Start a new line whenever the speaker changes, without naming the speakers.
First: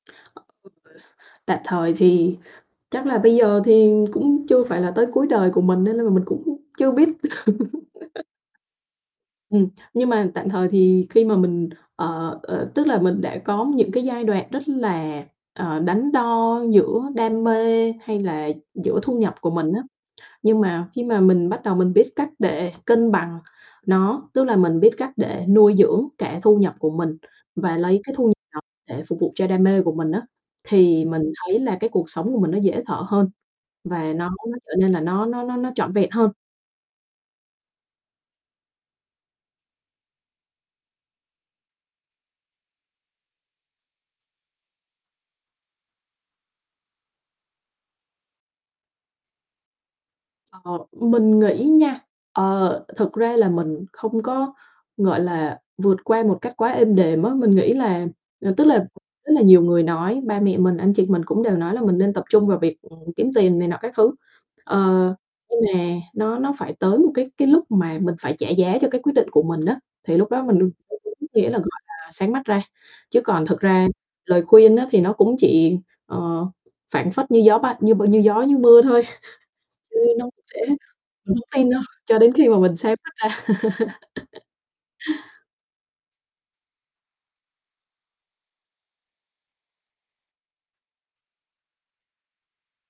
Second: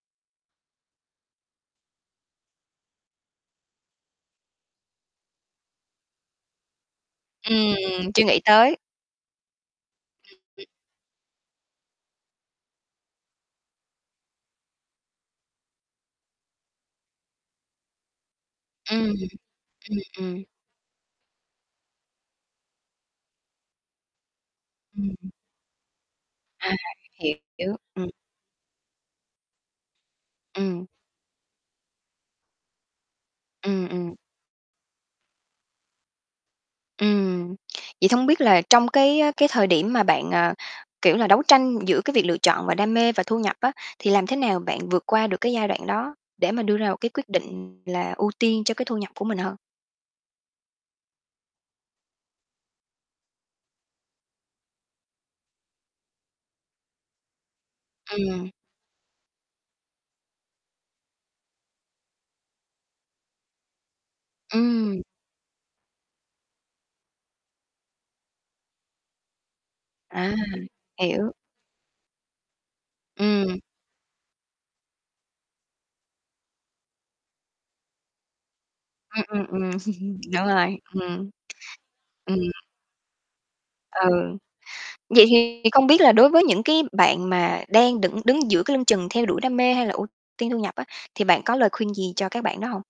[unintelligible] Tạm thời thì chắc là bây giờ thì cũng chưa phải là tới cuối đời của mình nên nên là mình cũng chưa biết.
Ừm, chưa nghĩ tới.
Ừm, nhưng mà tạm thời
[unintelligible]
thì khi mà mình, ờ ờ, tức là mình đã có những cái giai đoạn rất là, ờ, đắn đo giữa đam mê hay là giữa
Ừm,
thu nhập
ừm,
của mình á,
ừm.
nhưng mà khi mà mình bắt đầu mình biết cách để cân bằng nó, tức là mình biết cách
Ừm.
để nuôi dưỡng cả thu
À,
nhập của mình
hiểu,
và lấy
ừm.
cái thu nhập để phục vụ cho đam mê của mình á.
Ừm.
Thì mình thấy là cái cuộc sống của mình nó dễ thở hơn
Ừm,
và
ừm.
nó nó trở nên là nó nó nó nó trọn vẹn hơn.
Ừm, vậy thông biết là trong cái, ơ, cái thời điểm mà bạn, ờ, kiểu là, đấu tranh giữa cái việc lựa chọn và đam mê và thu nhập á, thì làm thế nào bạn vượt qua được cái giai đoạn đó, để mà đưa ra một cái quyết định là ưu tiên cho cái thu nhập của mình hơn?
Ờ, mình nghĩ nha, ờ, thực ra là mình không có, gọi là, vượt qua một cách quá êm đềm á, mình nghĩ là
Ừm.
ờ, tức là rất là nhiều người nói, ba mẹ mình, anh chị mình cũng đều nói là mình nên tập trung vào việc, ừm, kiếm tiền này nọ các thứ. Ờ,
Ừm.
nhưng mà nó nó phải tới một cái cái lúc mà mình phải trả giá cho cái quyết định của mình á, thì lúc
À,
đó mình [unintelligible] đúng
hiểu.
nghĩa là, gọi là, sáng mắt ra. Chứ còn
Ừm.
thực ra lời khuyên á thì nó cũng chỉ, ờ, phảng phất như gió bay như b như gió như mưa thôi.
Ừm, ừm, ừm,
Chứ nó cũng
đúng
sẽ
rồi, ừm.
mình hổng tin đâu cho đến
Ừm.
khi mà mình sáng mắt ra.
Ừ, vậy thì không biết là đối với những cái bạn mà đang đựng đứng giữa cái lưng chừng theo đuổi đam mê hay là ưu tiên thu nhập á, thì bạn có lời khuyên gì cho các bạn đó hông?